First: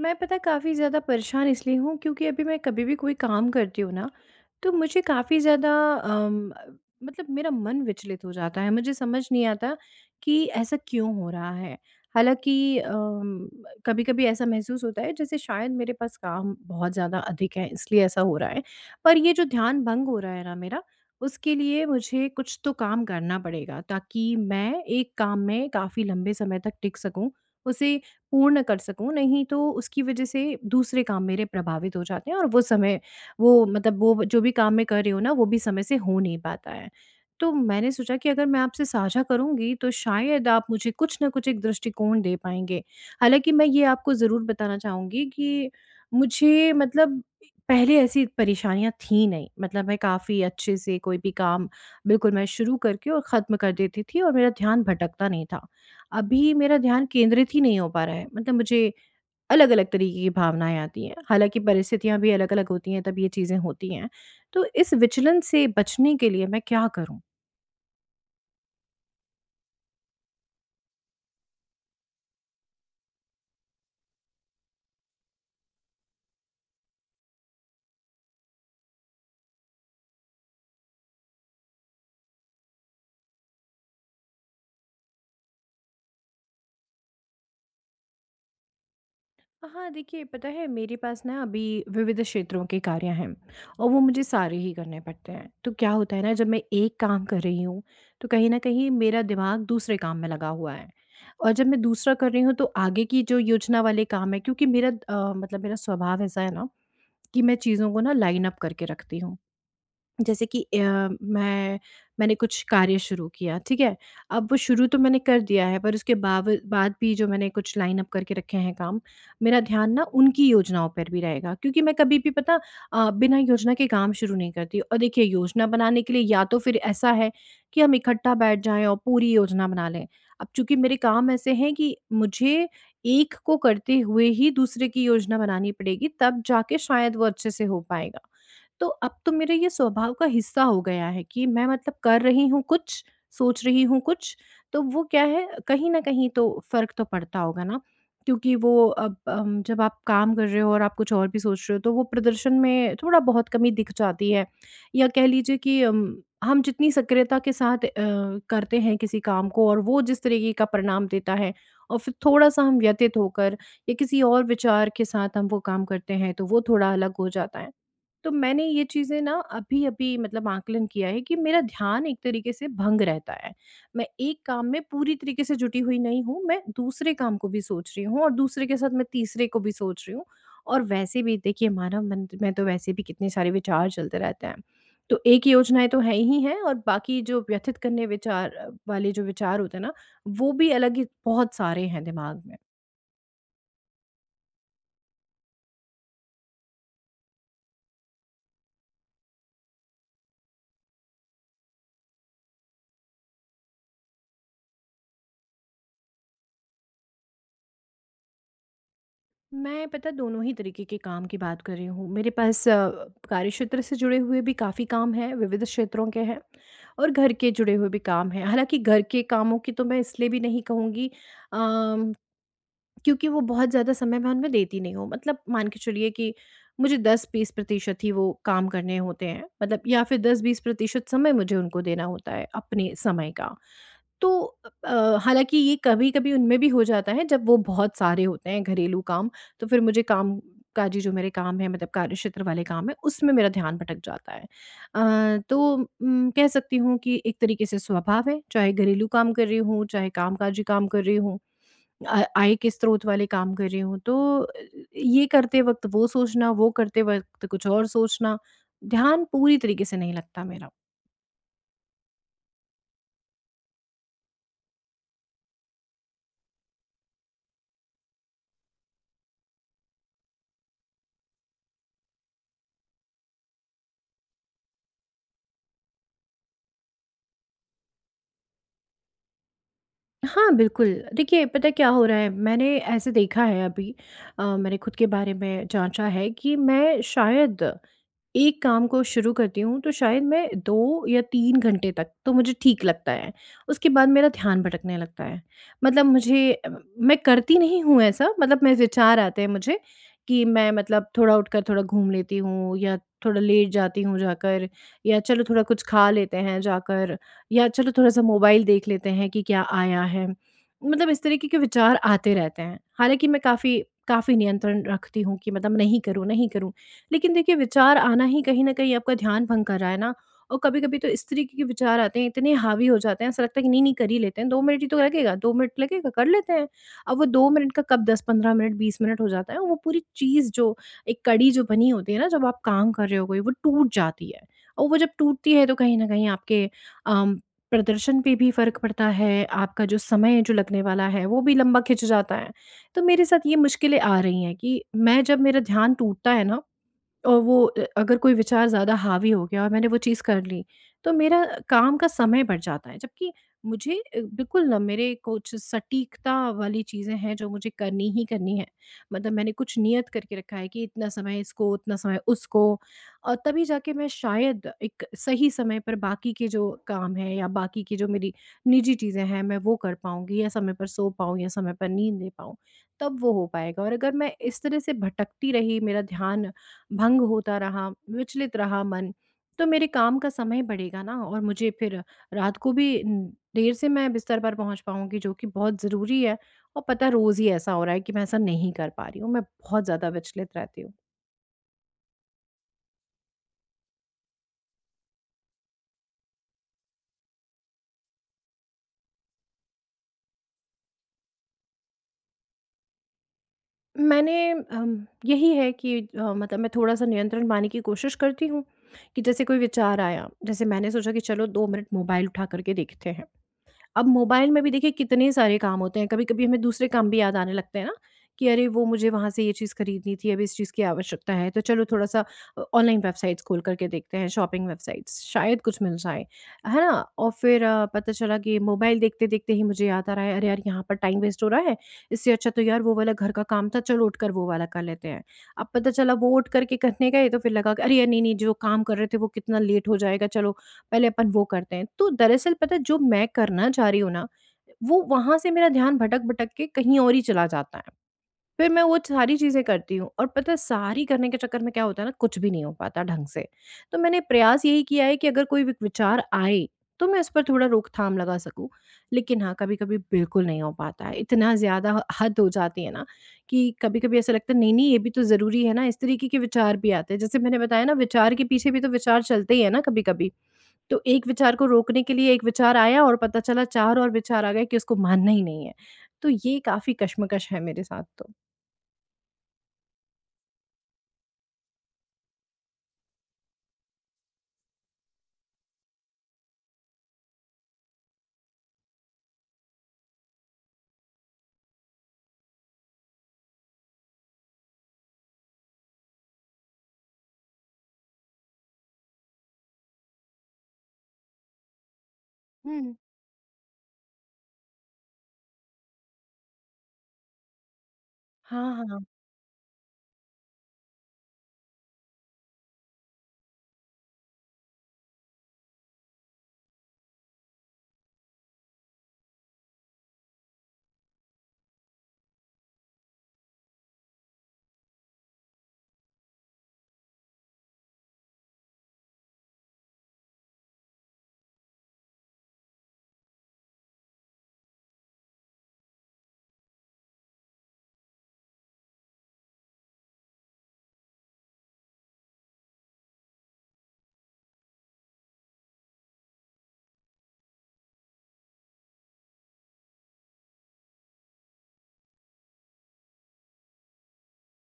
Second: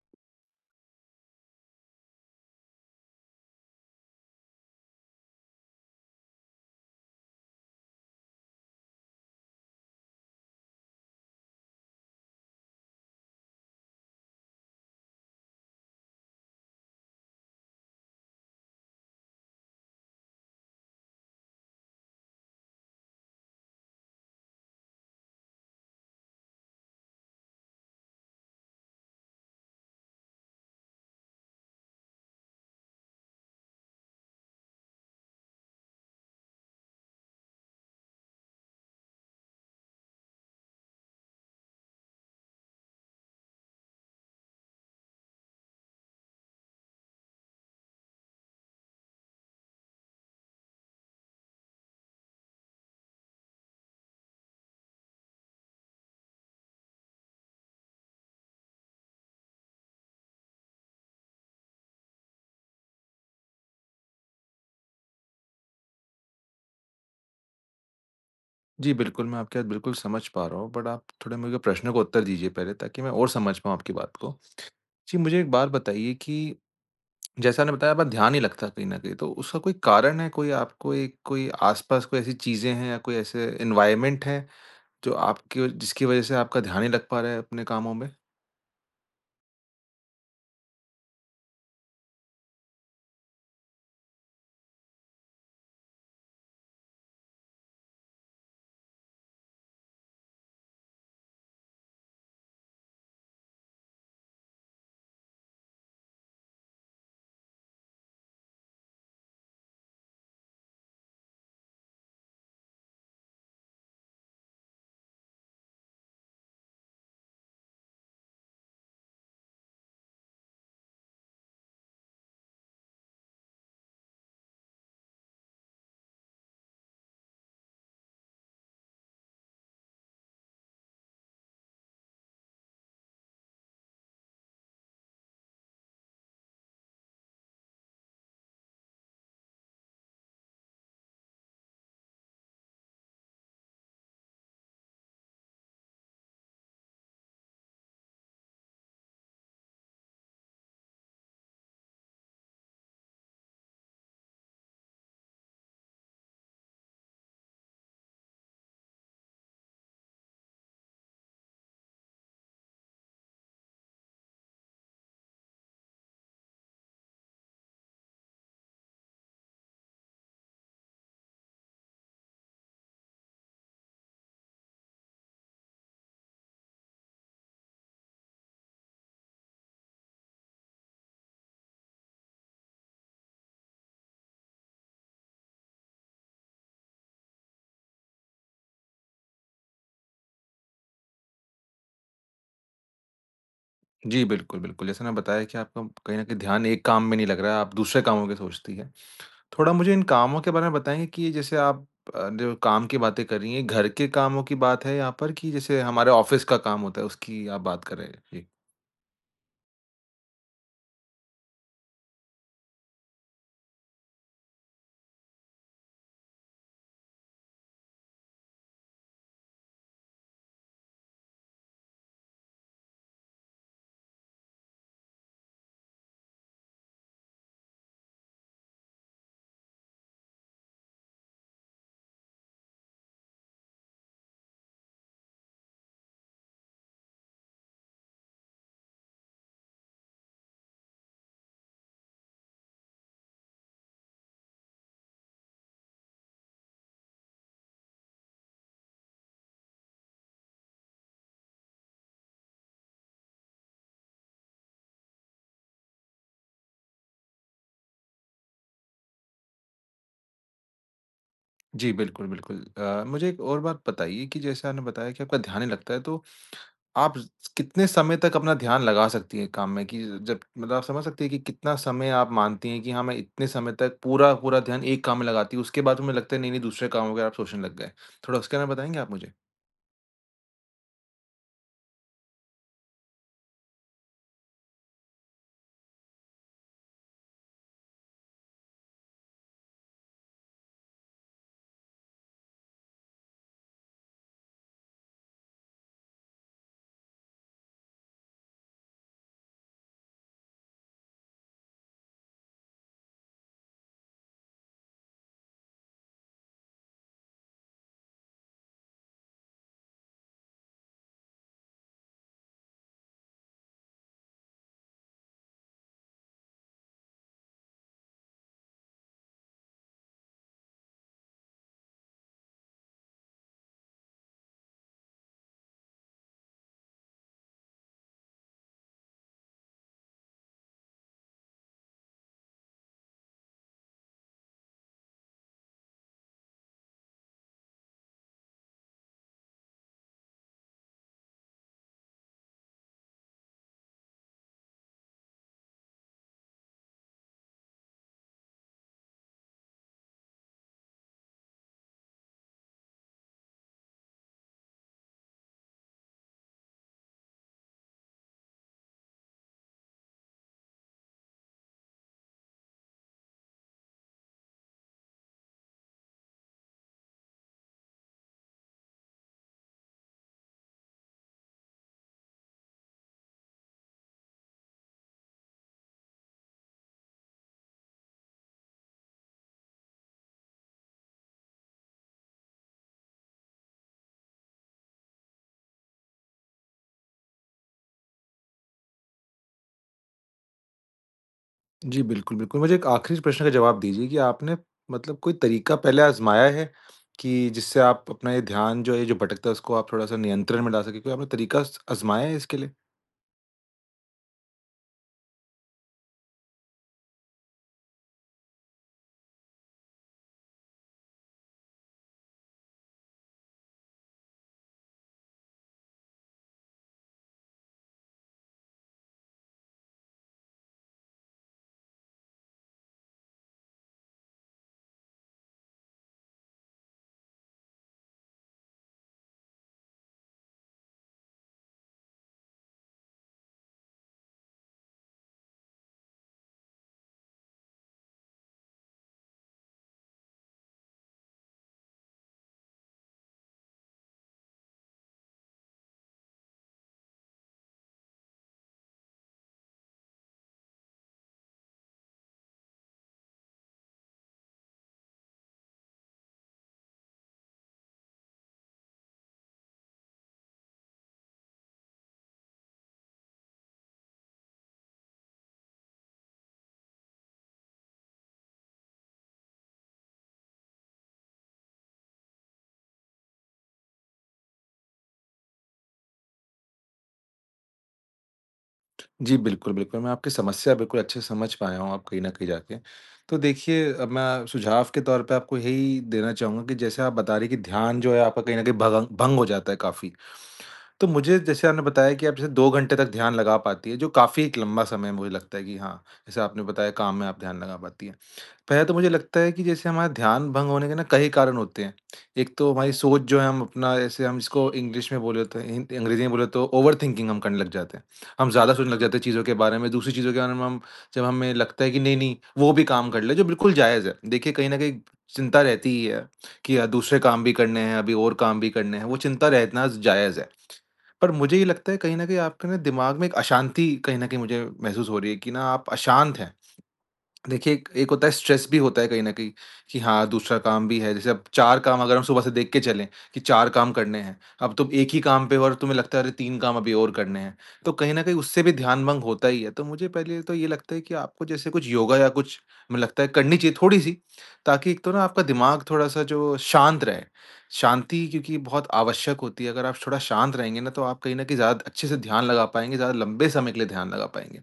मैं पता काफ़ी ज़्यादा परेशान इसलिए हूँ क्योंकि अभी मैं कभी भी कोई काम करती हूँ ना, तो मुझे काफ़ी ज़्यादा मतलब मेरा मन विचलित हो जाता है। मुझे समझ नहीं आता कि ऐसा क्यों हो रहा है। हालांकि कभी कभी ऐसा महसूस होता है जैसे शायद मेरे पास काम बहुत ज़्यादा अधिक है, इसलिए ऐसा हो रहा है। पर ये जो ध्यान भंग हो रहा है ना मेरा, उसके लिए मुझे कुछ तो काम करना पड़ेगा ताकि मैं एक काम में काफ़ी लंबे समय तक टिक सकूं, उसे पूर्ण कर सकूँ। नहीं तो उसकी वज़ह से दूसरे काम मेरे प्रभावित हो जाते हैं और वो समय, वो मतलब वो जो भी काम मैं कर रही हूँ ना, वो भी समय से हो नहीं पाता है। तो मैंने सोचा कि अगर मैं आपसे साझा करूँगी, तो शायद आप मुझे कुछ न कुछ एक दृष्टिकोण दे पाएँगे। हालाँकि मैं ये आपको ज़रूर बताना चाहूँगी कि मुझे मतलब पहले ऐसी परेशानियाँ थी नहीं, मतलब मैं काफ़ी अच्छे से कोई भी काम बिल्कुल मैं शुरू करके और ख़त्म कर देती थी और मेरा ध्यान भटकता नहीं था। अभी मेरा ध्यान केंद्रित ही नहीं हो पा रहा है, मतलब मुझे अलग-अलग तरीके की भावनाएँ आती हैं। हालाँकि परिस्थितियाँ भी अलग-अलग होती हैं, तब ये चीज़ें होती हैं। तो इस विचलन से बचने के लिए मैं क्या करूँ? जी, बिल्कुल, मैं आपकी बात बिल्कुल समझ पा रहा हूँ, बट आप थोड़े मेरे प्रश्नों को उत्तर दीजिए पहले ताकि मैं और समझ पाऊँ आपकी बात को। जी, मुझे एक बात बताइए कि जैसा आपने बताया आपका ध्यान नहीं लगता कहीं न कहीं, तो उसका कोई कारण है? कोई आपको एक कोई आस-पास कोई ऐसी चीज़ें हैं या कोई ऐसे एनवायरनमेंट है जो आपके जिसकी वज़ह से आपका ध्यान नहीं लग पा रहा है अपने कामों में? हाँ, देखिए पता है मेरे पास ना अभी विविध क्षेत्रों के कार्य हैं और वो मुझे सारे ही करने पड़ते हैं। तो क्या होता है ना, जब मैं एक काम कर रही हूँ तो कहीं न कहीं मेरा दिमाग दूसरे काम में लगा हुआ है। और जब मैं दूसरा कर रही हूँ तो आगे की जो योजना वाले काम है, क्योंकि मेरा मतलब मेरा स्वभाव ऐसा है ना कि मैं चीज़ों को ना लाइन अप करके रखती हूँ। जैसे कि मैं मैंने कुछ कार्य शुरू किया, ठीक है? अब वो शुरू तो मैंने कर दिया है पर उसके बाव बाद भी जो मैंने कुछ लाइन अप करके रखे हैं काम, मेरा ध्यान ना उनकी योजनाओं पर भी रहेगा, क्योंकि मैं कभी भी पता बिना योजना के काम शुरू नहीं करती। और देखिए योजना बनाने के लिए या तो फिर ऐसा है कि हम इकट्ठा बैठ जाएँ और पूरी योजना बना लें। अब चूँकि मेरे काम ऐसे हैं कि मुझे एक को करते हुए ही दूसरे की योजना बनानी पड़ेगी, तब जाके शायद वो अच्छे से हो पाएगा। तो अब तो मेरे ये स्वभाव का हिस्सा हो गया है कि मैं मतलब कर रही हूँ कुछ, सोच रही हूँ कुछ, तो वो क्या है कहीं न कहीं तो फ़र्क तो पड़ता होगा ना। क्योंकि वो अब जब आप काम कर रहे हो और आप कुछ और भी सोच रहे हो, तो वो प्रदर्शन में थोड़ा बहुत कमी दिख जाती है। या कह लीजिए कि हम जितनी सक्रियता के साथ करते हैं किसी काम को और वो जिस तरीके का परिणाम देता है, और फिर थोड़ा-सा हम व्यथित होकर या किसी और विचार के साथ हम वो काम करते हैं, तो वो थोड़ा अलग हो जाता है। तो मैंने ये चीज़ें ना अभी-अभी मतलब आकलन किया है कि मेरा ध्यान एक तरीके से भंग रहता है। मैं एक काम में पूरी तरीके से जुटी हुई नहीं हूँ, मैं दूसरे काम को भी सोच रही हूँ और दूसरे के साथ मैं तीसरे को भी सोच रही हूँ। और वैसे भी देखिए मानव मन में तो वैसे भी कितने सारे विचार चलते रहते हैं। तो एक योजनाएँ तो हैं ही हैं और बाकी जो व्यथित करने विचार वाले जो विचार होते हैं ना, वो भी अलग ही बहुत सारे हैं दिमाग में। जी, बिल्कुल, बिल्कुल, जैसे आपने बताया कि आपका कहीं न कहीं ध्यान एक काम में नहीं लग रहा है, आप दूसरे कामों की सोचती हैं। थोड़ा मुझे इन कामों के बारे में बताएँगे कि ये जैसे आप जो काम की बातें कर रही हैं, घर के कामों की बात है यहाँ पर कि जैसे हमारे ऑफ़िस का काम होता है, उसकी आप बात कर रहे हैं? जी। मैं पता दोनों ही तरीके के काम की बात कर रही हूँ। मेरे पास कार्य क्षेत्र से जुड़े हुए भी काफ़ी काम हैं, विविध क्षेत्रों के हैं, और घर के जुड़े हुए भी काम हैं। हालाँकि घर के कामों की तो मैं इसलिए भी नहीं कहूँगी अम, क्योंकि वो बहुत ज़्यादा समय मैं उनमें देती नहीं हूँ। मतलब मान के चलिए कि मुझे 10-20% ही वो काम करने होते हैं। मतलब या फिर 10-20% समय मुझे उनको देना होता है अपने समय का। तो हालाँकि ये कभी-कभी उनमें भी हो जाता है जब वो बहुत सारे होते हैं घरेलू काम, तो फिर मुझे काम काजी जो मेरे काम हैं, मतलब कार्यक्षेत्र वाले काम हैं, उसमें मेरा ध्यान भटक जाता है। तो कह सकती हूँ कि एक तरीके से स्वभाव है, चाहे घरेलू काम कर रही हूँ, चाहे कामकाजी काम कर रही हूँ, आय के स्रोत वाले काम कर रही हूँ, तो अ, ये करते वक़्त वो सोचना, वो करते वक़्त कुछ और सोचना, ध्यान पूरी तरीके से नहीं लगता मेरा। जी, बिल्कुल, बिल्कुल। मुझे एक और बात बताइए कि जैसे आपने बताया कि आपका ध्यान नहीं लगता है, तो आप ज़ कितने समय तक अपना ध्यान लगा सकती हैं काम में कि जब मतलब आप समझ सकती हैं कि कितना समय आप मानती हैं कि हाँ, मैं इतने समय तक पूरा पूरा ध्यान एक काम में लगाती हूँ, उसके बाद तुम्हें लगता है नहीं, नहीं दूसरे कामों के आप सोचने लग गए। थोड़ा उसके बारे में बताएँगे आप मुझे? हाँ, बिल्कुल। देखिए, पता है क्या हो रहा है, मैंने ऐसे देखा है अभी, मैंने खुद के बारे में जाँचा है कि मैं शायद एक काम को शुरू करती हूँ तो शायद मैं 2 या 3 घंटे तक तो मुझे ठीक लगता है। उसके बाद मेरा ध्यान भटकने लगता है। मतलब मुझे मैं करती नहीं हूँ ऐसा, मतलब मेरे विचार आते हैं मुझे कि मैं मतलब थोड़ा उठकर थोड़ा घूम लेती हूँ, या थोड़ा लेट जाती हूँ जाकर, या चलो थोड़ा कुछ खा लेते हैं जाकर, या चलो थोड़ा-सा मोबाइल देख लेते हैं कि क्या आया है। मतलब इस तरीके के विचार आते रहते हैं। हालाँकि मैं काफ़ी काफ़ी नियंत्रण रखती हूँ कि मतलब नहीं करूँ, नहीं करूँ। लेकिन देखिए विचार आना ही कहीं न कहीं आपका ध्यान भंग कर रहा है ना। और कभी-कभी तो इस तरीके के विचार आते हैं, इतने हावी हो जाते हैं, ऐसा लगता है कि नहीं-नहीं कर ही लेते हैं, 2 मिनट ही तो लगेगा, 2 मिनट लगेगा, कर लेते हैं। अब वो 2 मिनट का कब 10-15 मिनट, 20 मिनट हो जाता है, वो पूरी चीज़ जो एक कड़ी जो बनी होती है ना जब आप काम कर रहे हो कोई, वो टूट जाती है। और वो जब टूटती है तो कहीं न कहीं आपके अम, प्रदर्शन पे भी फ़र्क पड़ता है, आपका जो समय जो लगने वाला है, वो भी लंबा खिंच जाता है। तो मेरे साथ ये मुश्किलें आ रही हैं कि मैं जब मेरा ध्यान टूटता है ना और वो अगर कोई विचार ज़्यादा हावी हो गया और मैंने वो चीज़ कर ली, तो मेरा काम का समय बढ़ जाता है। जबकि मुझे बिल्कुल ना मेरे कुछ सटीकता वाली चीज़ें हैं जो मुझे करनी ही करनी है। मतलब मैंने कुछ नियत करके रखा है कि इतना समय इसको, उतना समय उसको, और तभी जाके मैं शायद एक सही समय पर बाकी के जो काम हैं या बाकी की जो मेरी निजी चीज़ें हैं, मैं वो कर पाऊँगी, या समय पर सो पाऊँ या समय पर नींद ले पाऊँ, तब वो हो पाएगा। और अगर मैं इस तरह से भटकती रही, मेरा ध्यान भंग होता रहा, विचलित रहा मन, तो मेरे काम का समय बढ़ेगा ना, और मुझे फिर रात को भी न देर से मैं बिस्तर पर पहुँच पाऊँगी जो कि बहुत ज़रूरी है। और पता है रोज़ ही ऐसा हो रहा है कि मैं ऐसा नहीं कर पा रही हूँ, मैं बहुत ज़्यादा विचलित रहती हूँ। जी, बिल्कुल, बिल्कुल। मुझे एक आखिरी प्रश्न का जवाब दीजिए कि आपने मतलब कोई तरीका पहले आज़माया है कि जिससे आप अपना ये ध्यान जो है, जो भटकता है उसको आप थोड़ा-सा नियंत्रण में ला सकें? कोई आपने तरीका स आज़माया है इसके लिए? मैंने यही है कि मतलब मैं थोड़ा-सा नियंत्रण पाने की कोशिश करती हूँ, कि जैसे कोई विचार आया, जैसे मैंने सोचा कि चलो 2 मिनट मोबाइल उठा कर के देखते हैं। अब मोबाइल में भी देखिए कितने सारे काम होते हैं, कभी-कभी हमें दूसरे काम भी याद आने लगते हैं ना कि अरे वो मुझे वहाँ से ये चीज़ खरीदनी थी अब इस चीज़ की आवश्यकता है, तो चलो थोड़ा-सा ऑनलाइन वेबसाइट्स खोल करके देखते हैं शॉपिंग वेबसाइट्स शायद कुछ मिल जाए, है ना? और फिर पता चला कि मोबाइल देखते-देखते ही मुझे याद आ रहा है अरे यार यहाँ पर टाइम वेस्ट हो रहा है, इससे अच्छा तो यार वो वाला घर का काम था चलो उठकर वो वाला कर लेते हैं। अब पता चला वो उठ कर के करने गए तो फिर लगा कि अरे यार नहीं-नहीं जो काम कर रहे थे वो कितना लेट हो जाएगा, चलो पहले अपन वो करते हैं। तो दरअसल पता है जो मैं करना चाह रही हूँ ना, वो वहाँ से मेरा ध्यान भटक-भटक के कहीं और ही चला जाता है। फिर मैं वो सारी चीज़ें करती हूँ और पता है सारी करने के चक्कर में क्या होता है ना, कुछ भी नहीं हो पाता ढंग से। तो मैंने प्रयास यही किया है कि अगर कोई वि विचार आए, तो मैं उस पर थोड़ा रोकथाम लगा सकूँ। लेकिन हाँ, कभी-कभी बिल्कुल नहीं हो पाता है। इतना ज़्यादा ह हद हो जाती है ना कि कभी-कभी ऐसा लगता है नहीं-नहीं ये भी तो ज़रूरी है ना, इस तरीके के विचार भी आते हैं। जैसे मैंने बताया ना विचार के पीछे भी तो विचार चलते ही हैं ना कभी-कभी। तो एक विचार को रोकने के लिए एक विचार आया और पता चला 4 और विचार आ गए कि उसको मानना ही नहीं है। तो ये काफ़ी कश्मकश है मेरे साथ तो। जी, बिल्कुल, बिल्कुल। मैं आपकी समस्या बिल्कुल अच्छे से समझ पाया हूँ अब कहीं न कहीं जाके। तो देखिए, अब मैं सुझाव के तौर पे आपको यही देना चाहूँगा कि जैसे आप बता रही हैं कि ध्यान जो है आपका कहीं न कहीं भगंग भंग हो जाता है काफ़ी। तो मुझे जैसे आपने बताया कि आप जैसे 2 घंटे तक ध्यान लगा पाती हैं, जो काफ़ी एक लंबा समय है, मुझे लगता है कि हाँ, जैसे आपने बताया काम में आप ध्यान लगा पाती हैं। पहले तो मुझे लगता है कि जैसे हमारा ध्यान भंग होने के ना कई कारण होते हैं। एक तो हमारी हुँ। सोच जो है हम अपना जैसे हम इसको इंग्लिश में बोले तो हिन अंग्रेज़ी में बोले तो ओवरथिंकिंग हम करने लग जाते हैं। हम ज़्यादा हाँ, सोचने लग हाँ। जाते हैं चीज़ों के बारे में, दूसरी चीज़ों के बारे में हम जब हमें लगता है कि नहीं-नहीं वो भी काम कर ले जो बिल्कुल जायज़ है। देखिए कहीं न कहीं चिंता रहती ही है कि दूसरे काम भी करने हैं, अभी और काम भी करने हैं, वो चिंता रहना जायज़ है। पर मुझे ये लगता है कहीं न कहीं आपके ना दिमाग में एक अशांति कहीं न कहीं मुझे महसूस हो रही है कि ना आप अशांत हैं। देखिए, एक एक होता है स्ट्रेस भी होता है कहीं न कहीं, कि हाँ, दूसरा काम भी है। जैसे अब 4 काम अगर हम सुबह से देख के चलें कि 4 काम करने हैं, अब तुम 1 ही काम पे हो और तुम्हें लगता है अरे 3 काम अभी और करने हैं, तो कहीं न कहीं उससे भी ध्यान भंग होता ही है। तो मुझे पहले तो ये लगता है कि आपको जैसे कुछ योगा या कुछ मुझे लगता है करनी चाहिए थोड़ी-सी, ताकि एक तो ना आपका दिमाग थोड़ा-सा जो शांत रहे। शांति क्योंकि बहुत आवश्यक होती है, अगर आप थोड़ा शांत रहेंगे ना, तो आप कहीं न कहीं ज़्यादा अच्छे से ध्यान लगा पाएँगे, ज़्यादा लंबे समय के लिए ध्यान लगा पाएँगे।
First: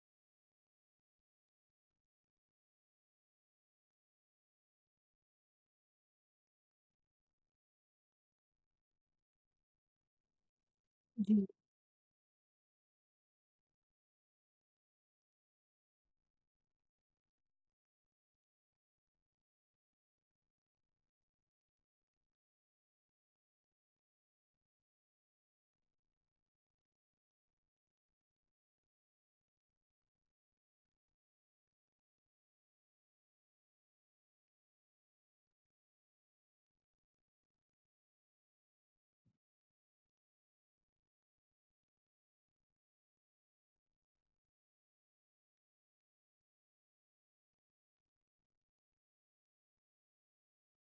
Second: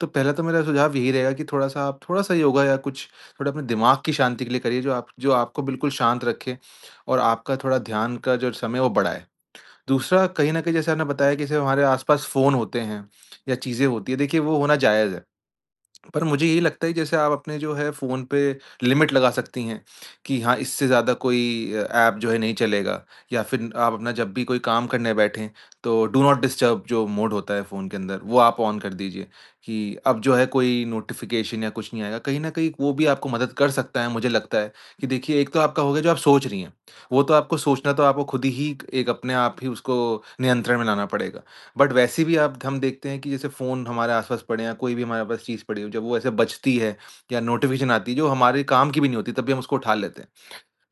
तो पहला तो मेरा सुझाव यही रहेगा कि थोड़ा-सा आप थोड़ा-सा योगा या कुछ थोड़ा अपने दिमाग की शांति के लिए करिए जो आप जो आपको बिल्कुल शांत रखे और आपका थोड़ा ध्यान का जो समय है वो बढ़ाए। दूसरा कहीं न कहीं जैसे आपने बताया कि जी। जैसे हमारे आस-पास फ़ोन होते हैं या चीज़ें होती हैं, देखिए वो होना जायज़ है। पर मुझे यही लगता है जैसे आप अपने जो है फ़ोन पे लिमिट लगा सकती हैं कि हाँ, इससे ज़्यादा कोई ऐप जो है नहीं चलेगा या फिर आप अपना जब भी कोई काम करने बैठें तो डू नॉट डिस्टर्ब जो मोड होता है फ़ोन के अंदर वो आप ऑन कर दीजिए कि अब जो है कोई नोटिफ़िकेशन या कुछ नहीं आएगा। कहीं न कहीं वो भी आपको मदद कर सकता है मुझे लगता है कि देखिए एक तो आपका हो गया जो आप सोच रही हैं। वो तो आपको सोचना तो आपको खुद ही एक अपने आप ही उसको नियंत्रण में लाना पड़ेगा। बट वैसे भी आप हम देखते हैं कि जैसे फ़ोन हमारे आस-पास पड़े हैं या कोई भी हमारे पास चीज़ पड़ी हो, जब वो ऐसे बजती है या नोटिफ़िकेशन आती है जो हमारे काम की भी नहीं होती तब भी हम उसको उठा लेते हैं।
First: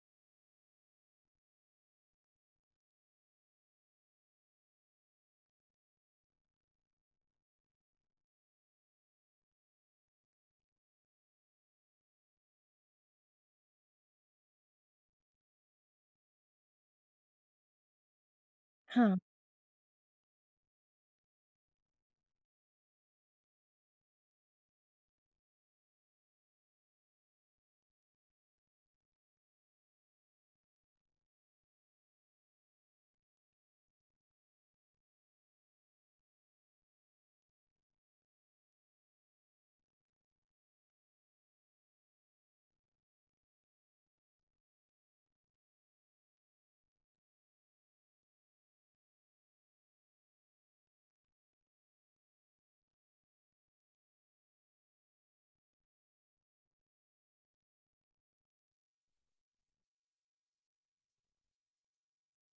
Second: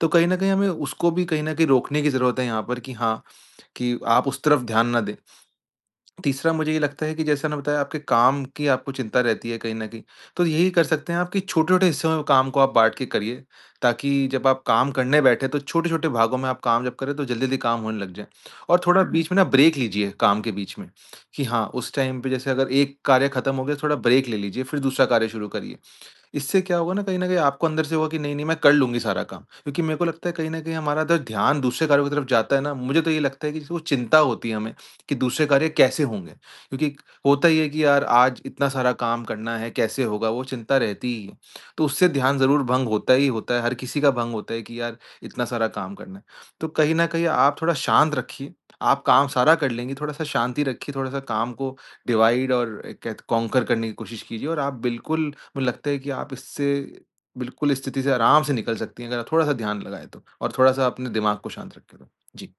तो कहीं न कहीं हमें उसको भी कहीं न कहीं रोकने की ज़रूरत है यहाँ पर कि हाँ, कि आप उस तरफ ध्यान ना दें। तीसरा मुझे ये लगता है कि जैसा मैंने बताया आपके काम की आपको चिंता रहती है कहीं न कहीं, तो यही कर सकते हैं आप कि छोटे-छोटे हिस्सों में काम को आप बाँट के करिए, ताकि जब आप काम करने बैठे तो छोटे-छोटे भागों में आप काम जब करें तो जल्दी-जल्दी काम होने लग जाए। और थोड़ा हाँ। हाँ। बीच में ना ब्रेक लीजिए काम के बीच में, कि हाँ, उस टाइम पे जैसे अगर एक कार्य खत्म हो गया तो थोड़ा ब्रेक ले लीजिए, फिर दूसरा कार्य शुरू करिए। इससे क्या होगा ना कहीं न कहीं आपको अंदर से होगा कि नहीं, नहीं मैं कर लूँगी सारा काम। क्योंकि मेरे को लगता है कहीं न कहीं हमारा अगर ध्यान दूसरे कार्यों की तरफ जाता है ना, मुझे तो ये लगता है कि जैसे वो चिंता होती है हमें कि दूसरे कार्य कैसे होंगे? क्योंकि होता ही है कि यार आज इतना सारा काम करना है, कैसे होगा? वो चिंता रहती ही है। तो उससे ध्यान ज़रूर भंग होता ही होता है, हर किसी का भंग होता है कि यार इतना सारा काम करना है। तो कहीं न कहीं आप थोड़ा शांत रखिए, आप काम सारा कर लेंगी, थोड़ा-सा शांति रखिए, थोड़ा-सा काम को डिवाइड और एक कहते कॉन्कर करने की कोशिश कीजिए और आप बिल्कुल मुझे लगता है कि आप इससे बिल्कुल इस स्थिति से आराम से निकल सकती हैं, अगर आप थोड़ा-सा ध्यान लगाएँ तो और थोड़ा-सा अपने दिमाग को शांत रखें तो। जी।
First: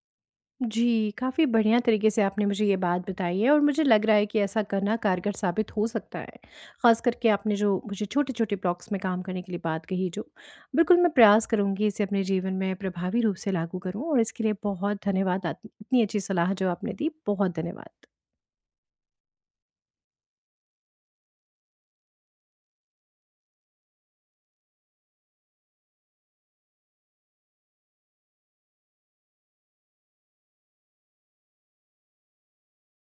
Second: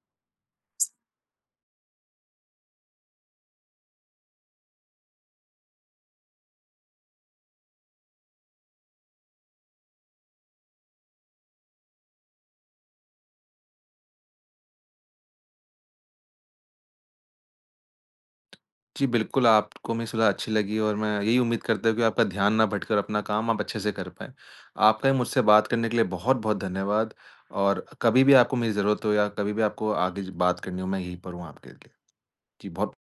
जी, काफ़ी बढ़िया तरीके से आपने मुझे ये बात बताई है और मुझे लग रहा है कि ऐसा करना कारगर साबित हो सकता है। ख़ास करके आपने जो मुझे छोटे-छोटे ब्लॉक्स में काम करने के लिए बात कही जो, बिल्कुल मैं प्रयास करूँगी इसे अपने जीवन में प्रभावी रूप से लागू करूँ, और इसके लिए बहुत धन्यवाद आप इतनी अच्छी सलाह जो आपने दी, बहुत धन्यवाद। जी, बिल्कुल आपको मेरी सलाह अच्छी लगी और मैं यही उम्मीद करता हूँ कि आपका ध्यान ना भटके और अपना काम आप अच्छे से कर पाएँ। आपका भी मुझसे बात करने के लिए बहुत-बहुत धन्यवाद और कभी भी आपको मेरी ज़रूरत हो या कभी भी आपको आगे ज बात करनी हो, मैं यहीं पर हूँ आपके लिए। जी, बहुत